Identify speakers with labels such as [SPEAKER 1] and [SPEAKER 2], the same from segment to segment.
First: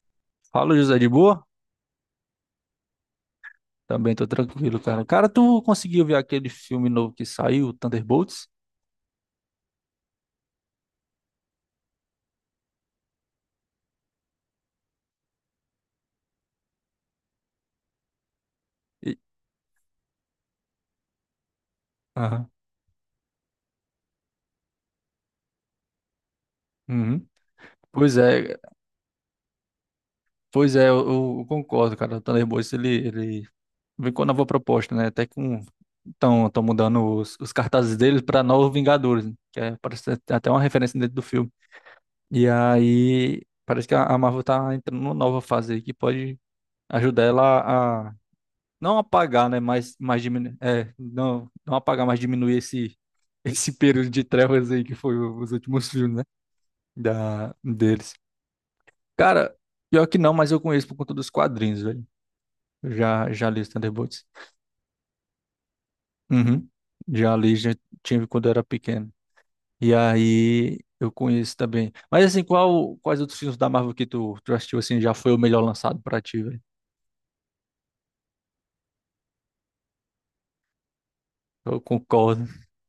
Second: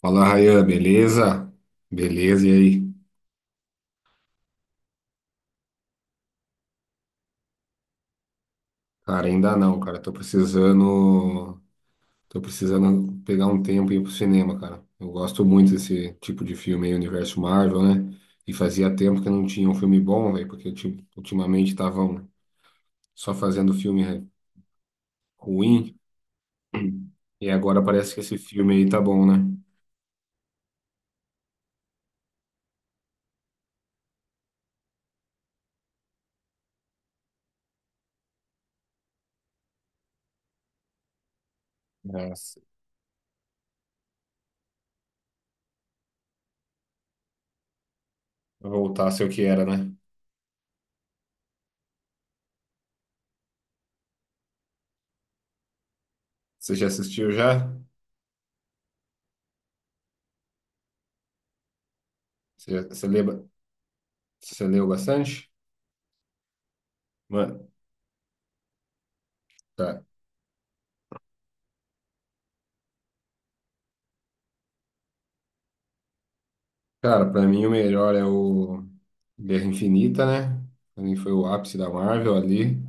[SPEAKER 1] Fala, Rayan,
[SPEAKER 2] Fala, José, de boa?
[SPEAKER 1] beleza? Beleza, e aí?
[SPEAKER 2] Também tô tranquilo, cara. Cara, tu conseguiu ver aquele filme novo que saiu, Thunderbolts?
[SPEAKER 1] Cara, ainda não, cara. Tô precisando. Tô precisando pegar um tempo e ir pro cinema, cara. Eu gosto muito desse tipo de filme aí, universo Marvel, né? E fazia
[SPEAKER 2] E-
[SPEAKER 1] tempo que não tinha um filme bom, velho, porque ultimamente estavam
[SPEAKER 2] Aham.
[SPEAKER 1] só fazendo filme ruim.
[SPEAKER 2] Uhum.
[SPEAKER 1] E agora parece
[SPEAKER 2] Pois
[SPEAKER 1] que esse
[SPEAKER 2] é,
[SPEAKER 1] filme aí tá bom, né?
[SPEAKER 2] pois é, eu concordo, cara. O Thunderbolts, ele vem com a nova proposta, né? Até que estão tão mudando os cartazes deles pra Novos Vingadores, né? Que é, parece até uma referência dentro do filme.
[SPEAKER 1] É,
[SPEAKER 2] E
[SPEAKER 1] se-
[SPEAKER 2] aí, parece que a Marvel tá entrando numa nova fase aí que pode ajudar ela não
[SPEAKER 1] Voltar a ser o que
[SPEAKER 2] apagar, né?
[SPEAKER 1] era, né?
[SPEAKER 2] Mas diminuir. É, não, não apagar, mas diminuir esse, esse período de trevas aí que foi os últimos filmes, né?
[SPEAKER 1] Você já assistiu já?
[SPEAKER 2] Deles. Cara, pior que não, mas eu conheço por conta dos quadrinhos, velho.
[SPEAKER 1] Você,
[SPEAKER 2] Eu
[SPEAKER 1] você
[SPEAKER 2] já,
[SPEAKER 1] lembra?
[SPEAKER 2] já li os Thunderbolts.
[SPEAKER 1] Você leu bastante?
[SPEAKER 2] Uhum. Já li,
[SPEAKER 1] Mano.
[SPEAKER 2] já tive quando eu era pequeno. E
[SPEAKER 1] Tá.
[SPEAKER 2] aí eu conheço também. Mas assim, quais outros filmes da Marvel que tu assistiu assim já foi o melhor lançado pra ti, velho?
[SPEAKER 1] Cara, pra mim o melhor é o Guerra Infinita, né? Pra mim foi o ápice
[SPEAKER 2] Eu
[SPEAKER 1] da Marvel
[SPEAKER 2] concordo.
[SPEAKER 1] ali,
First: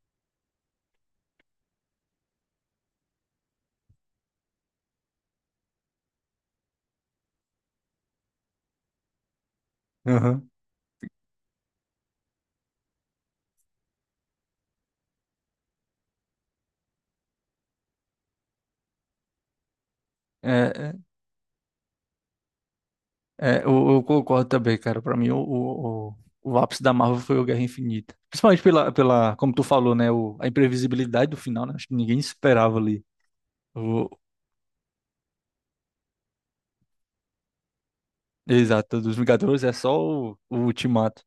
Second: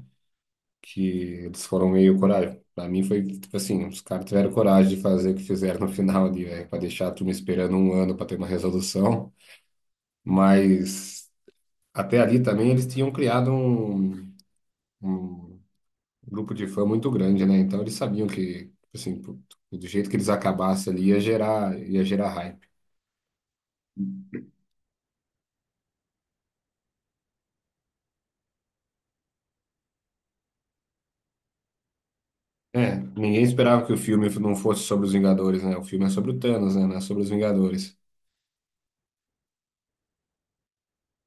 [SPEAKER 1] que eles foram meio coragem. Pra mim foi, tipo assim, os caras tiveram coragem de fazer o que fizeram no final ali, velho, pra deixar a turma esperando um ano pra ter uma resolução.
[SPEAKER 2] Uhum.
[SPEAKER 1] Mas até ali também eles tinham criado um, um grupo de fã muito grande, né? Então eles sabiam que, tipo assim, pro- do jeito que eles
[SPEAKER 2] É,
[SPEAKER 1] acabassem
[SPEAKER 2] é.
[SPEAKER 1] ali ia gerar hype.
[SPEAKER 2] É, eu concordo também, cara. Pra mim, o ápice da Marvel foi o Guerra Infinita. Principalmente pela, como tu falou, né? A imprevisibilidade do final, né? Acho que ninguém esperava
[SPEAKER 1] É,
[SPEAKER 2] ali.
[SPEAKER 1] ninguém esperava que o
[SPEAKER 2] O,
[SPEAKER 1] filme não fosse sobre os Vingadores, né? O filme é sobre o Thanos, né? Não é sobre os Vingadores.
[SPEAKER 2] Exato, dos Vingadores é só o Ultimato.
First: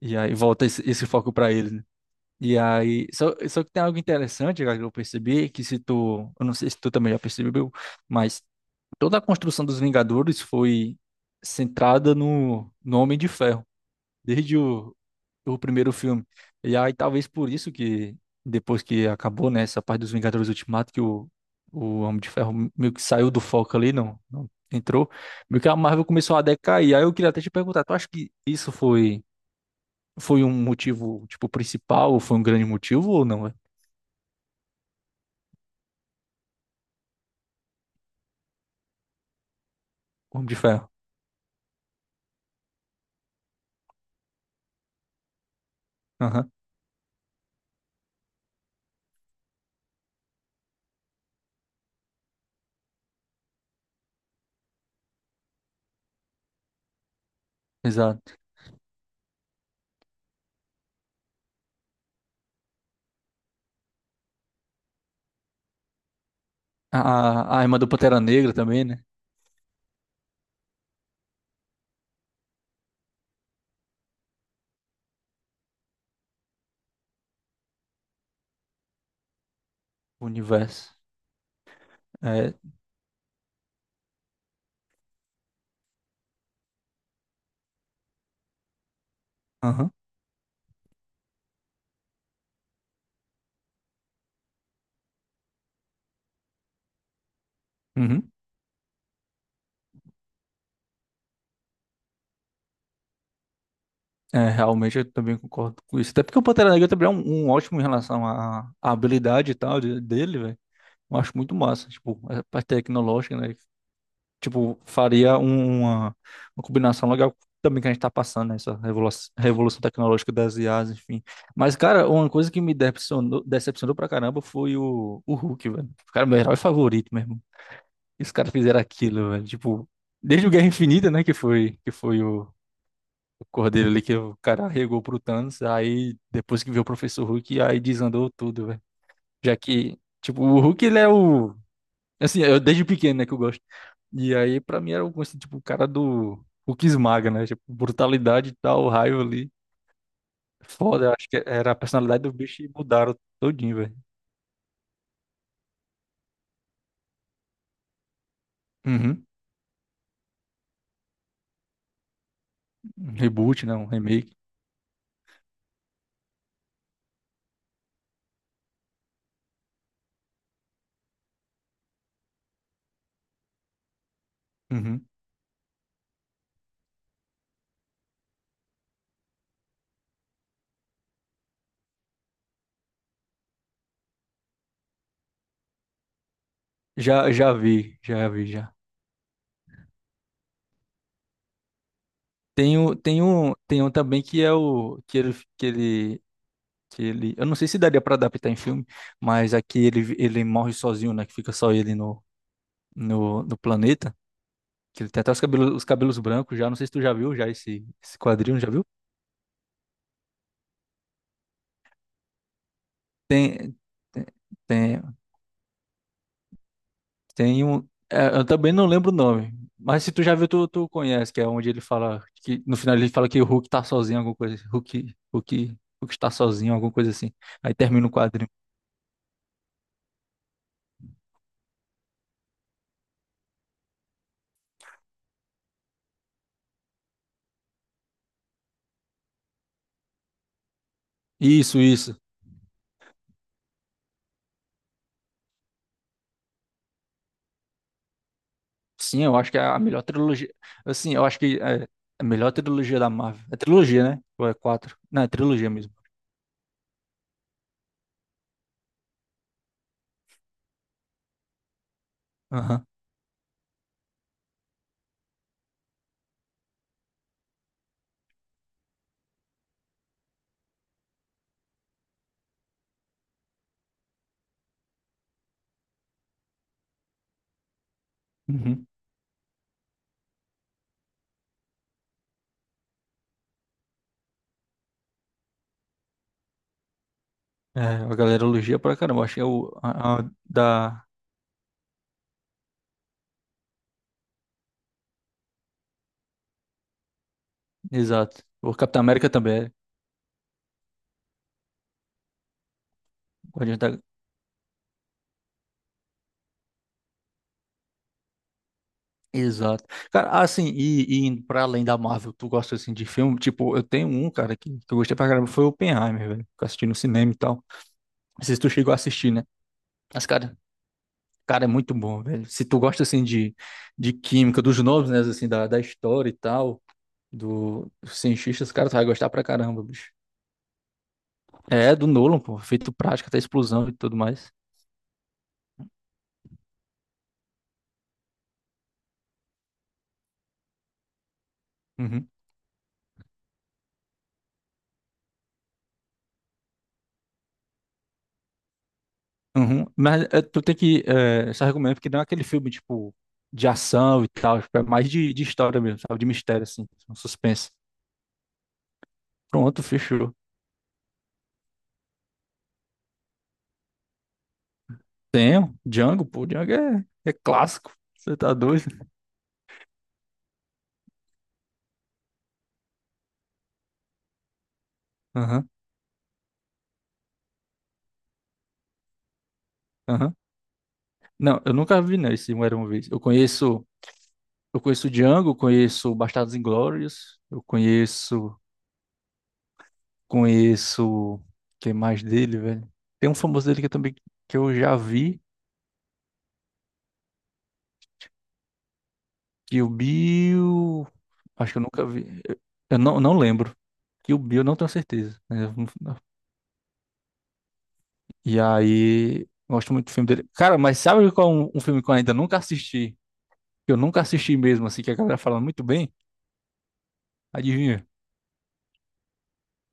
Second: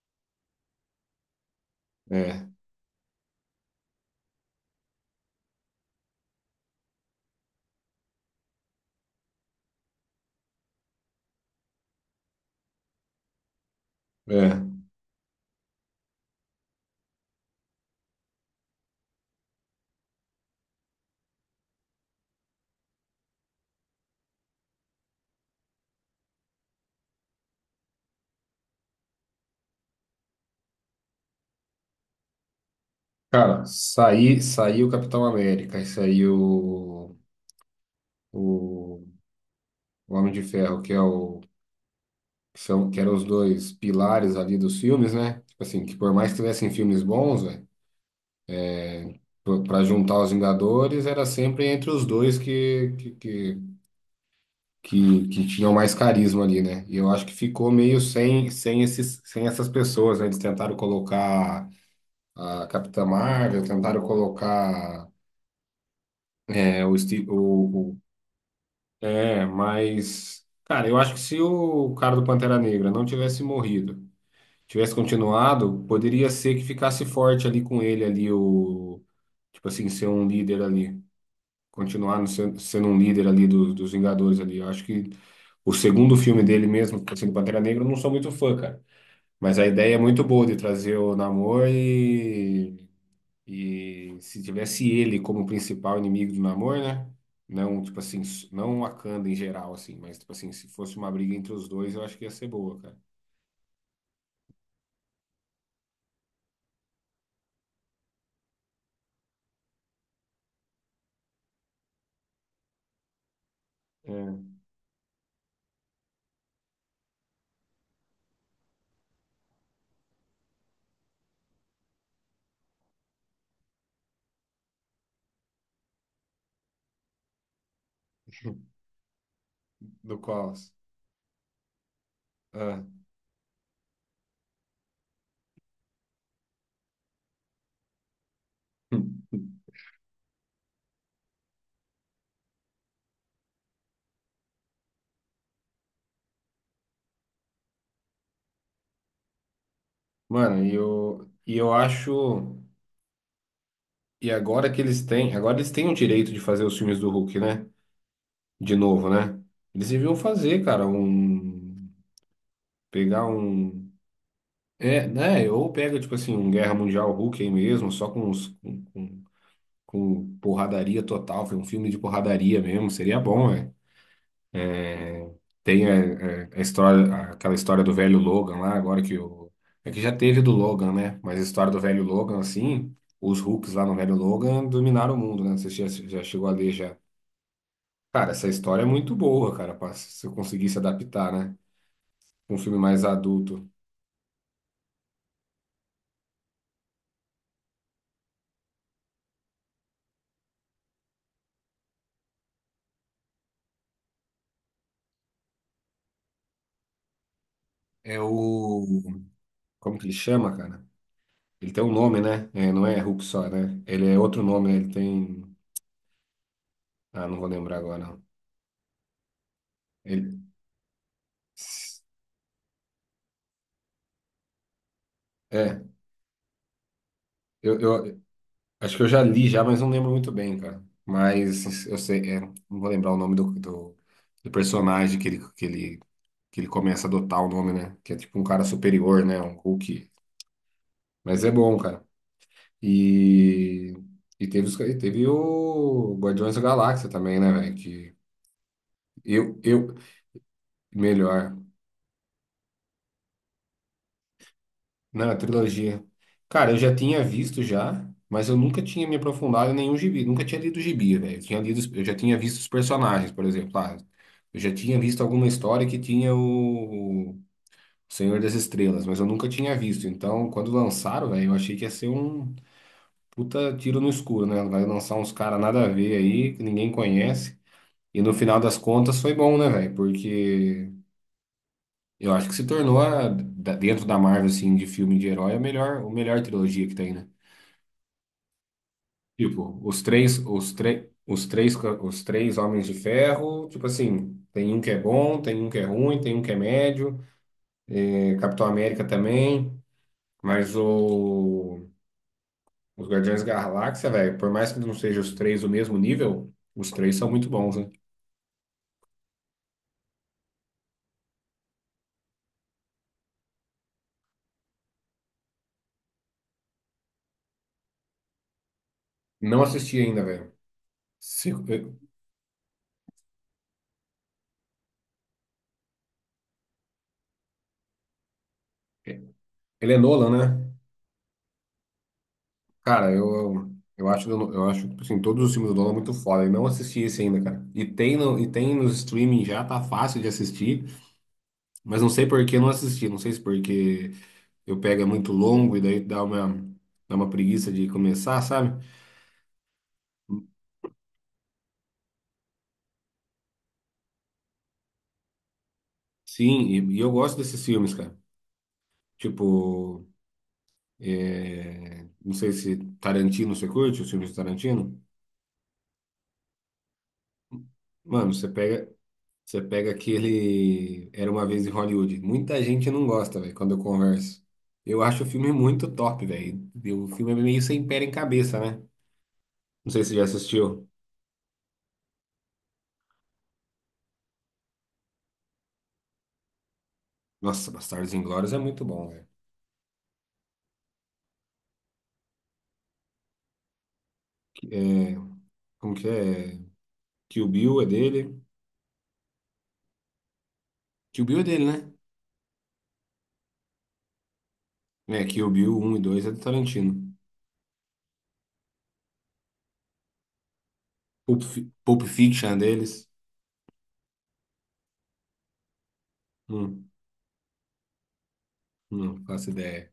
[SPEAKER 2] E aí volta esse foco pra eles, né?
[SPEAKER 1] É,
[SPEAKER 2] E aí, só que tem algo interessante, cara, que eu percebi, que se tu, eu não sei se tu também já percebeu, mas toda a construção dos Vingadores foi centrada no Homem de Ferro. Desde
[SPEAKER 1] é.
[SPEAKER 2] o primeiro filme. E aí talvez por isso que depois que acabou, né, essa parte dos Vingadores Ultimato, que o Homem de Ferro meio que saiu do foco ali, não, não entrou, meio que a Marvel começou a decair. Aí eu queria até te perguntar, tu acha que isso foi um motivo, tipo, principal, ou foi um grande motivo ou não, é?
[SPEAKER 1] Cara, saiu o Capitão América e saiu o, Homem
[SPEAKER 2] O
[SPEAKER 1] de
[SPEAKER 2] Homem de
[SPEAKER 1] Ferro,
[SPEAKER 2] Ferro.
[SPEAKER 1] que é o que são que eram os dois pilares ali dos filmes, né? Tipo assim, que por mais que
[SPEAKER 2] Aham,
[SPEAKER 1] tivessem filmes bons, velho, para juntar os Vingadores, era sempre entre os dois que tinham mais carisma ali, né? E eu acho que ficou meio
[SPEAKER 2] exato.
[SPEAKER 1] sem, sem esses, sem essas pessoas, né? Eles tentaram colocar a Capitã Marvel, tentaram colocar é, o,
[SPEAKER 2] A,
[SPEAKER 1] Steve,
[SPEAKER 2] a irmã do
[SPEAKER 1] o-
[SPEAKER 2] Pantera Negra também, né?
[SPEAKER 1] é, mas. Cara, eu acho que se o cara do Pantera Negra não tivesse morrido, tivesse continuado, poderia ser que ficasse forte ali com ele, ali, o. Tipo assim, ser
[SPEAKER 2] O
[SPEAKER 1] um líder
[SPEAKER 2] universo.
[SPEAKER 1] ali. Continuar no
[SPEAKER 2] É,
[SPEAKER 1] sendo um líder ali dos Vingadores ali. Eu acho que o segundo filme dele mesmo, que assim, do Pantera Negra, eu não sou muito fã, cara. Mas a
[SPEAKER 2] aham.
[SPEAKER 1] ideia é muito boa de trazer o Namor. E se tivesse ele como principal inimigo do Namor, né? Não, tipo assim,
[SPEAKER 2] Uhum.
[SPEAKER 1] não o Wakanda em geral, assim, mas tipo assim, se fosse uma briga entre os dois, eu acho que ia ser boa, cara.
[SPEAKER 2] É, realmente eu também concordo com isso. Até porque o Pantera Negra também é um ótimo em relação à habilidade e tal dele, velho. Eu acho muito massa, tipo, é, a parte tecnológica, né?
[SPEAKER 1] É,
[SPEAKER 2] Tipo, faria uma combinação legal também que a gente tá passando, né? Essa revolução tecnológica das IAs, enfim. Mas, cara, uma coisa que me decepcionou, decepcionou pra caramba foi o Hulk, velho. Cara, é meu herói favorito mesmo. Os caras fizeram aquilo, velho. Tipo,
[SPEAKER 1] do
[SPEAKER 2] desde o Guerra
[SPEAKER 1] Colossus.
[SPEAKER 2] Infinita, né? Que foi o
[SPEAKER 1] Ah.
[SPEAKER 2] o Cordeiro ali que o cara regou pro Thanos, aí depois que viu o Professor Hulk, aí desandou tudo, velho. Já que, tipo, o Hulk ele é o. Assim, eu desde pequeno, né, que eu gosto. E aí, pra mim, era o, assim, tipo, o cara do Hulk esmaga, né? Tipo, brutalidade e tal, raio ali.
[SPEAKER 1] Mano, e
[SPEAKER 2] Foda, acho
[SPEAKER 1] eu,
[SPEAKER 2] que
[SPEAKER 1] e
[SPEAKER 2] era
[SPEAKER 1] eu
[SPEAKER 2] a personalidade do
[SPEAKER 1] acho.
[SPEAKER 2] bicho e mudaram todinho, velho.
[SPEAKER 1] E agora que eles têm. Agora eles têm o direito de fazer os filmes do Hulk, né? De novo,
[SPEAKER 2] Uhum.
[SPEAKER 1] né? Eles deviam fazer, cara, um.
[SPEAKER 2] Um
[SPEAKER 1] Pegar
[SPEAKER 2] Reboot, né um
[SPEAKER 1] um.
[SPEAKER 2] remake.
[SPEAKER 1] É, né? Ou pega, tipo assim, um Guerra Mundial Hulk aí mesmo, só com os. Com porradaria total, foi um filme de porradaria mesmo, seria bom, né?
[SPEAKER 2] Uhum.
[SPEAKER 1] Tem é, é, a, história, aquela história do velho Logan lá, agora que o. É que já teve do Logan, né? Mas a história do velho Logan, assim, os Hulks lá no velho Logan dominaram o mundo, né? Você já, já chegou a ler já.
[SPEAKER 2] Já, já vi, já
[SPEAKER 1] Cara, essa
[SPEAKER 2] vi, já.
[SPEAKER 1] história é muito boa, cara, pra, se eu conseguisse adaptar, né? Um filme
[SPEAKER 2] Tem, o,
[SPEAKER 1] mais
[SPEAKER 2] tem, um,
[SPEAKER 1] adulto.
[SPEAKER 2] tem um também que é o. Que ele, eu não sei se daria para adaptar em filme, mas aqui ele morre sozinho, né, que fica só ele no planeta, que ele tem até os cabelos brancos já, não sei se tu já viu já esse
[SPEAKER 1] É
[SPEAKER 2] esse
[SPEAKER 1] o.
[SPEAKER 2] quadrinho, já viu?
[SPEAKER 1] Como que ele chama, cara? Ele tem um nome, né? É, não é Hulk só,
[SPEAKER 2] Tem
[SPEAKER 1] né? Ele é
[SPEAKER 2] tem
[SPEAKER 1] outro nome, né? Ele
[SPEAKER 2] tem
[SPEAKER 1] tem. Ah, não vou
[SPEAKER 2] tem
[SPEAKER 1] lembrar
[SPEAKER 2] um
[SPEAKER 1] agora, não.
[SPEAKER 2] é, eu também não lembro o nome, mas se tu já
[SPEAKER 1] Ele
[SPEAKER 2] viu tu conhece, que é onde ele fala que no final ele fala que o Hulk tá sozinho, alguma coisa, assim. Hulk Hulk
[SPEAKER 1] é,
[SPEAKER 2] Hulk está sozinho, alguma coisa assim. Aí
[SPEAKER 1] eu,
[SPEAKER 2] termina o
[SPEAKER 1] eu
[SPEAKER 2] quadrinho.
[SPEAKER 1] acho que eu já li já, mas não lembro muito bem, cara. Mas eu sei, é, não vou lembrar o nome do, do, do personagem que ele, que ele, que ele começa a adotar o nome, né? Que é tipo um cara superior, né? Um Hulk. Mas é bom,
[SPEAKER 2] Isso,
[SPEAKER 1] cara.
[SPEAKER 2] isso.
[SPEAKER 1] E, e teve, e teve o Guardiões da Galáxia também, né, velho? Que
[SPEAKER 2] Sim, eu acho que
[SPEAKER 1] eu,
[SPEAKER 2] é a
[SPEAKER 1] eu,
[SPEAKER 2] melhor trilogia. Assim, eu acho
[SPEAKER 1] melhor.
[SPEAKER 2] que é a melhor trilogia da Marvel. É trilogia, né? Ou é quatro? Não, é
[SPEAKER 1] Não, a
[SPEAKER 2] trilogia mesmo.
[SPEAKER 1] trilogia. Cara, eu já tinha visto já, mas eu nunca tinha me aprofundado em nenhum gibi. Nunca tinha lido gibi, velho. Eu tinha lido, eu já tinha visto os
[SPEAKER 2] Aham.
[SPEAKER 1] personagens, por exemplo. Ah, eu já tinha visto alguma história que tinha o Senhor das Estrelas, mas eu nunca tinha visto. Então, quando lançaram, velho, eu achei que ia ser um puta tiro no escuro, né? Vai lançar uns caras nada a ver aí, que ninguém conhece. E no final das
[SPEAKER 2] Uhum.
[SPEAKER 1] contas foi bom, né, velho? Porque eu acho que se tornou, dentro da Marvel, assim, de filme de herói, a melhor, o melhor trilogia que tem, né?
[SPEAKER 2] É, a galera elogia pra caramba. Acho que é o
[SPEAKER 1] Tipo,
[SPEAKER 2] da.
[SPEAKER 1] os três homens de ferro, tipo assim, tem um que é bom, tem um que é ruim, tem um que é médio, eh,
[SPEAKER 2] Exato.
[SPEAKER 1] Capitão
[SPEAKER 2] O Capitão
[SPEAKER 1] América
[SPEAKER 2] América também é.
[SPEAKER 1] também, mas o, os Guardiões da
[SPEAKER 2] Guardião da-
[SPEAKER 1] Galáxia, velho, por mais que não sejam os três do mesmo nível, os três são muito bons, né?
[SPEAKER 2] Exato. Cara, assim, e indo pra além da Marvel, tu gosta assim de filme? Tipo, eu tenho um, cara, que eu gostei pra caramba, foi o Oppenheimer, velho. Que eu assisti no cinema e tal. Não sei se tu chegou a assistir, né?
[SPEAKER 1] Não assisti ainda,
[SPEAKER 2] Mas,
[SPEAKER 1] velho.
[SPEAKER 2] cara,
[SPEAKER 1] Se-
[SPEAKER 2] Cara, é muito
[SPEAKER 1] eu-
[SPEAKER 2] bom, velho. Se tu gosta, assim, de química, dos nomes, né, assim, da história e tal, dos cientistas, cara, tu vai gostar pra caramba,
[SPEAKER 1] Ele é
[SPEAKER 2] bicho.
[SPEAKER 1] Nolan, né?
[SPEAKER 2] É, do Nolan, pô, feito
[SPEAKER 1] Cara,
[SPEAKER 2] prática, até explosão e tudo mais.
[SPEAKER 1] eu acho, tipo assim, todos os filmes do Nolan muito foda. Eu não assisti esse ainda, cara. E tem, no, e tem nos streaming já, tá fácil de assistir. Mas não sei
[SPEAKER 2] Uhum,
[SPEAKER 1] por que eu não assisti. Não sei se porque eu pego é muito longo e daí dá uma preguiça de começar, sabe?
[SPEAKER 2] uhum. Mas é, tu tem que, só recomendo, porque não é aquele filme, tipo, de ação e tal, tipo, é mais de história mesmo, sabe, de mistério,
[SPEAKER 1] Sim,
[SPEAKER 2] assim,
[SPEAKER 1] e eu
[SPEAKER 2] um
[SPEAKER 1] gosto desses
[SPEAKER 2] suspense.
[SPEAKER 1] filmes, cara.
[SPEAKER 2] Pronto,
[SPEAKER 1] Tipo,
[SPEAKER 2] fechou.
[SPEAKER 1] é, não sei se Tarantino você curte, os filmes de Tarantino.
[SPEAKER 2] Tenho, Django, pô, Django é clássico,
[SPEAKER 1] Mano,
[SPEAKER 2] você tá doido?
[SPEAKER 1] você pega aquele Era uma vez em Hollywood. Muita gente não gosta, velho, quando eu converso. Eu acho o filme
[SPEAKER 2] Aham,
[SPEAKER 1] muito top, velho. E o filme é meio sem pé em cabeça, né? Não sei se você já
[SPEAKER 2] aham.
[SPEAKER 1] assistiu.
[SPEAKER 2] Não, eu nunca vi, né, esse Um Era Uma Vez. Eu conheço o Django, conheço Bastardos Inglórios, eu
[SPEAKER 1] Nossa, Bastardos Inglórios
[SPEAKER 2] conheço,
[SPEAKER 1] é muito bom, velho.
[SPEAKER 2] conheço, quem mais dele, velho? Tem um famoso dele que eu já
[SPEAKER 1] É,
[SPEAKER 2] vi,
[SPEAKER 1] como que é? Kill Bill é dele.
[SPEAKER 2] Kill Bill,
[SPEAKER 1] Kill Bill é dele,
[SPEAKER 2] acho que eu
[SPEAKER 1] né?
[SPEAKER 2] nunca vi, eu não, não lembro. Kill Bill, eu não tenho
[SPEAKER 1] É,
[SPEAKER 2] certeza.
[SPEAKER 1] Kill
[SPEAKER 2] Né?
[SPEAKER 1] Bill
[SPEAKER 2] Eu
[SPEAKER 1] um e
[SPEAKER 2] não-
[SPEAKER 1] dois é do Tarantino.
[SPEAKER 2] E aí, gosto muito do filme dele. Cara, mas sabe qual é um filme
[SPEAKER 1] Pulp
[SPEAKER 2] que eu ainda
[SPEAKER 1] Fiction é
[SPEAKER 2] nunca
[SPEAKER 1] deles.
[SPEAKER 2] assisti, que eu nunca assisti mesmo, assim, que a galera fala muito bem?
[SPEAKER 1] Hum,
[SPEAKER 2] Adivinha?
[SPEAKER 1] não faço ideia.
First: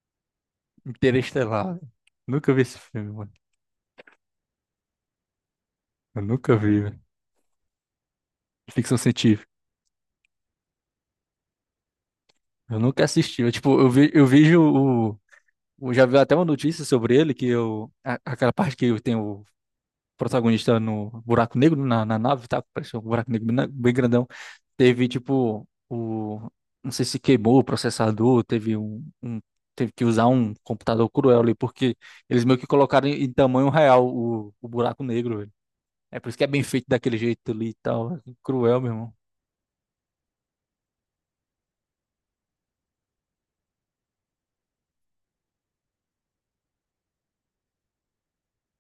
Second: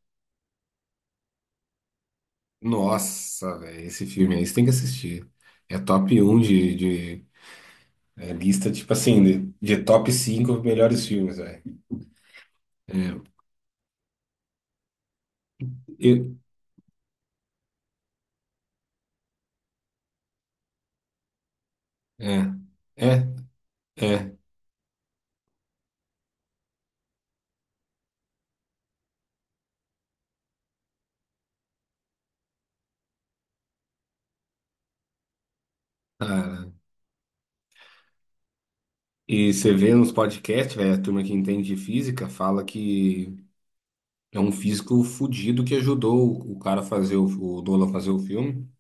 [SPEAKER 2] Interestelar, velho. Nunca vi esse filme, mano.
[SPEAKER 1] Nossa, velho, esse filme aí você tem que assistir. É top
[SPEAKER 2] Eu
[SPEAKER 1] um
[SPEAKER 2] nunca vi, velho.
[SPEAKER 1] de é, lista, tipo
[SPEAKER 2] Ficção
[SPEAKER 1] assim,
[SPEAKER 2] científica.
[SPEAKER 1] de top 5 melhores filmes, velho.
[SPEAKER 2] Eu nunca
[SPEAKER 1] É,
[SPEAKER 2] assisti. Eu, tipo, eu, vi, eu vejo o, o. Já vi até
[SPEAKER 1] Eu-
[SPEAKER 2] uma notícia sobre ele, que eu. Aquela parte que tem o protagonista no buraco negro, na
[SPEAKER 1] É,
[SPEAKER 2] nave, tá? Parece um
[SPEAKER 1] é,
[SPEAKER 2] buraco negro bem bem grandão.
[SPEAKER 1] é,
[SPEAKER 2] Teve, tipo, o. Não sei se queimou o processador, teve um. Teve que usar um computador cruel ali, porque eles meio que colocaram em tamanho real o buraco negro, velho. É por isso que é bem
[SPEAKER 1] cara.
[SPEAKER 2] feito daquele jeito ali e tal. É cruel, meu irmão.
[SPEAKER 1] E você vê nos podcasts, velho, a turma que entende de física fala que é um físico fudido que ajudou o cara a fazer o Nolan fazer o filme.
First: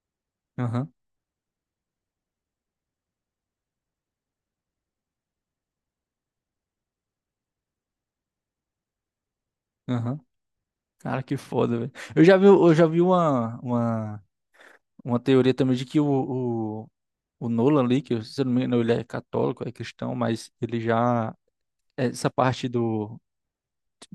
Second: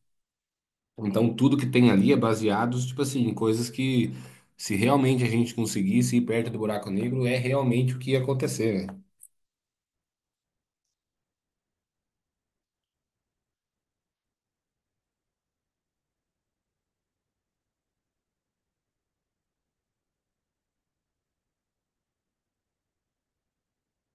[SPEAKER 2] Aham,
[SPEAKER 1] Então tudo que tem ali é baseado, tipo assim, em coisas que se realmente a gente conseguisse ir perto do buraco negro, é realmente o que ia acontecer, né?
[SPEAKER 2] aham. Cara, que foda, velho. Eu já vi uma teoria também de que o, o Nolan ali, que se eu não me engano, ele é católico, é cristão, mas ele já. Essa parte do.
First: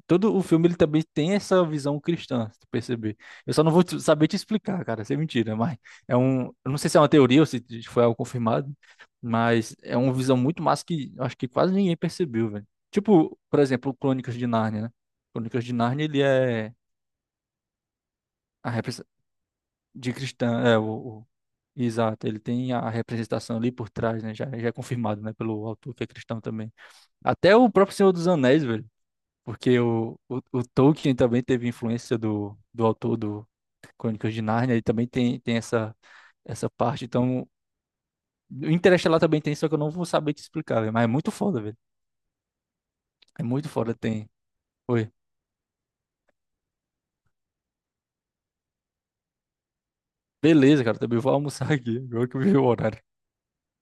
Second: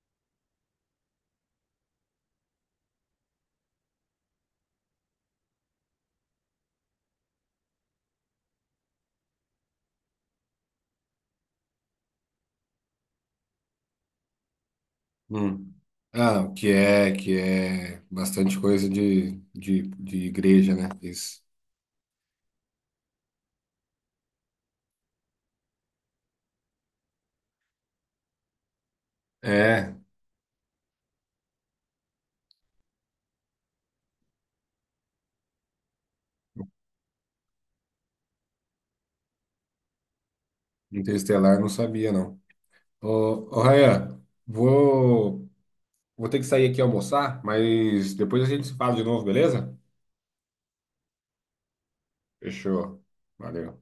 [SPEAKER 2] Todo o filme ele também tem essa visão cristã, se tu perceber. Eu só não vou saber te explicar, cara, isso é mentira, mas é um. Eu não sei se é uma teoria ou se foi algo confirmado, mas é uma visão muito massa que eu acho que quase ninguém percebeu, velho. Tipo, por exemplo, Crônicas de Nárnia, né? Crônicas
[SPEAKER 1] Hum.
[SPEAKER 2] de Nárnia, ele
[SPEAKER 1] Ah, o
[SPEAKER 2] é.
[SPEAKER 1] que é bastante
[SPEAKER 2] A
[SPEAKER 1] coisa
[SPEAKER 2] de
[SPEAKER 1] de
[SPEAKER 2] cristã,
[SPEAKER 1] igreja,
[SPEAKER 2] é
[SPEAKER 1] né? Isso.
[SPEAKER 2] exato, ele tem a representação ali por trás, né? Já é confirmado, né, pelo autor que é cristão também. Até o próprio Senhor dos Anéis, velho, porque
[SPEAKER 1] É,
[SPEAKER 2] o Tolkien também teve influência do autor do Crônicas de Nárnia, ele também tem essa parte, então o Interestelar também tem, só que eu não vou saber te explicar, velho, mas é muito
[SPEAKER 1] Interestelar eu
[SPEAKER 2] foda,
[SPEAKER 1] não
[SPEAKER 2] velho.
[SPEAKER 1] sabia, não.
[SPEAKER 2] É
[SPEAKER 1] Ô, ô
[SPEAKER 2] muito foda,
[SPEAKER 1] Rayan,
[SPEAKER 2] tem. Oi.
[SPEAKER 1] vou, vou ter que sair aqui almoçar, mas depois a gente se fala de novo, beleza?
[SPEAKER 2] Beleza, cara, também vou almoçar aqui, agora que eu vi o horário.
[SPEAKER 1] Fechou. Valeu.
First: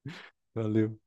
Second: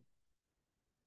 [SPEAKER 2] Valeu.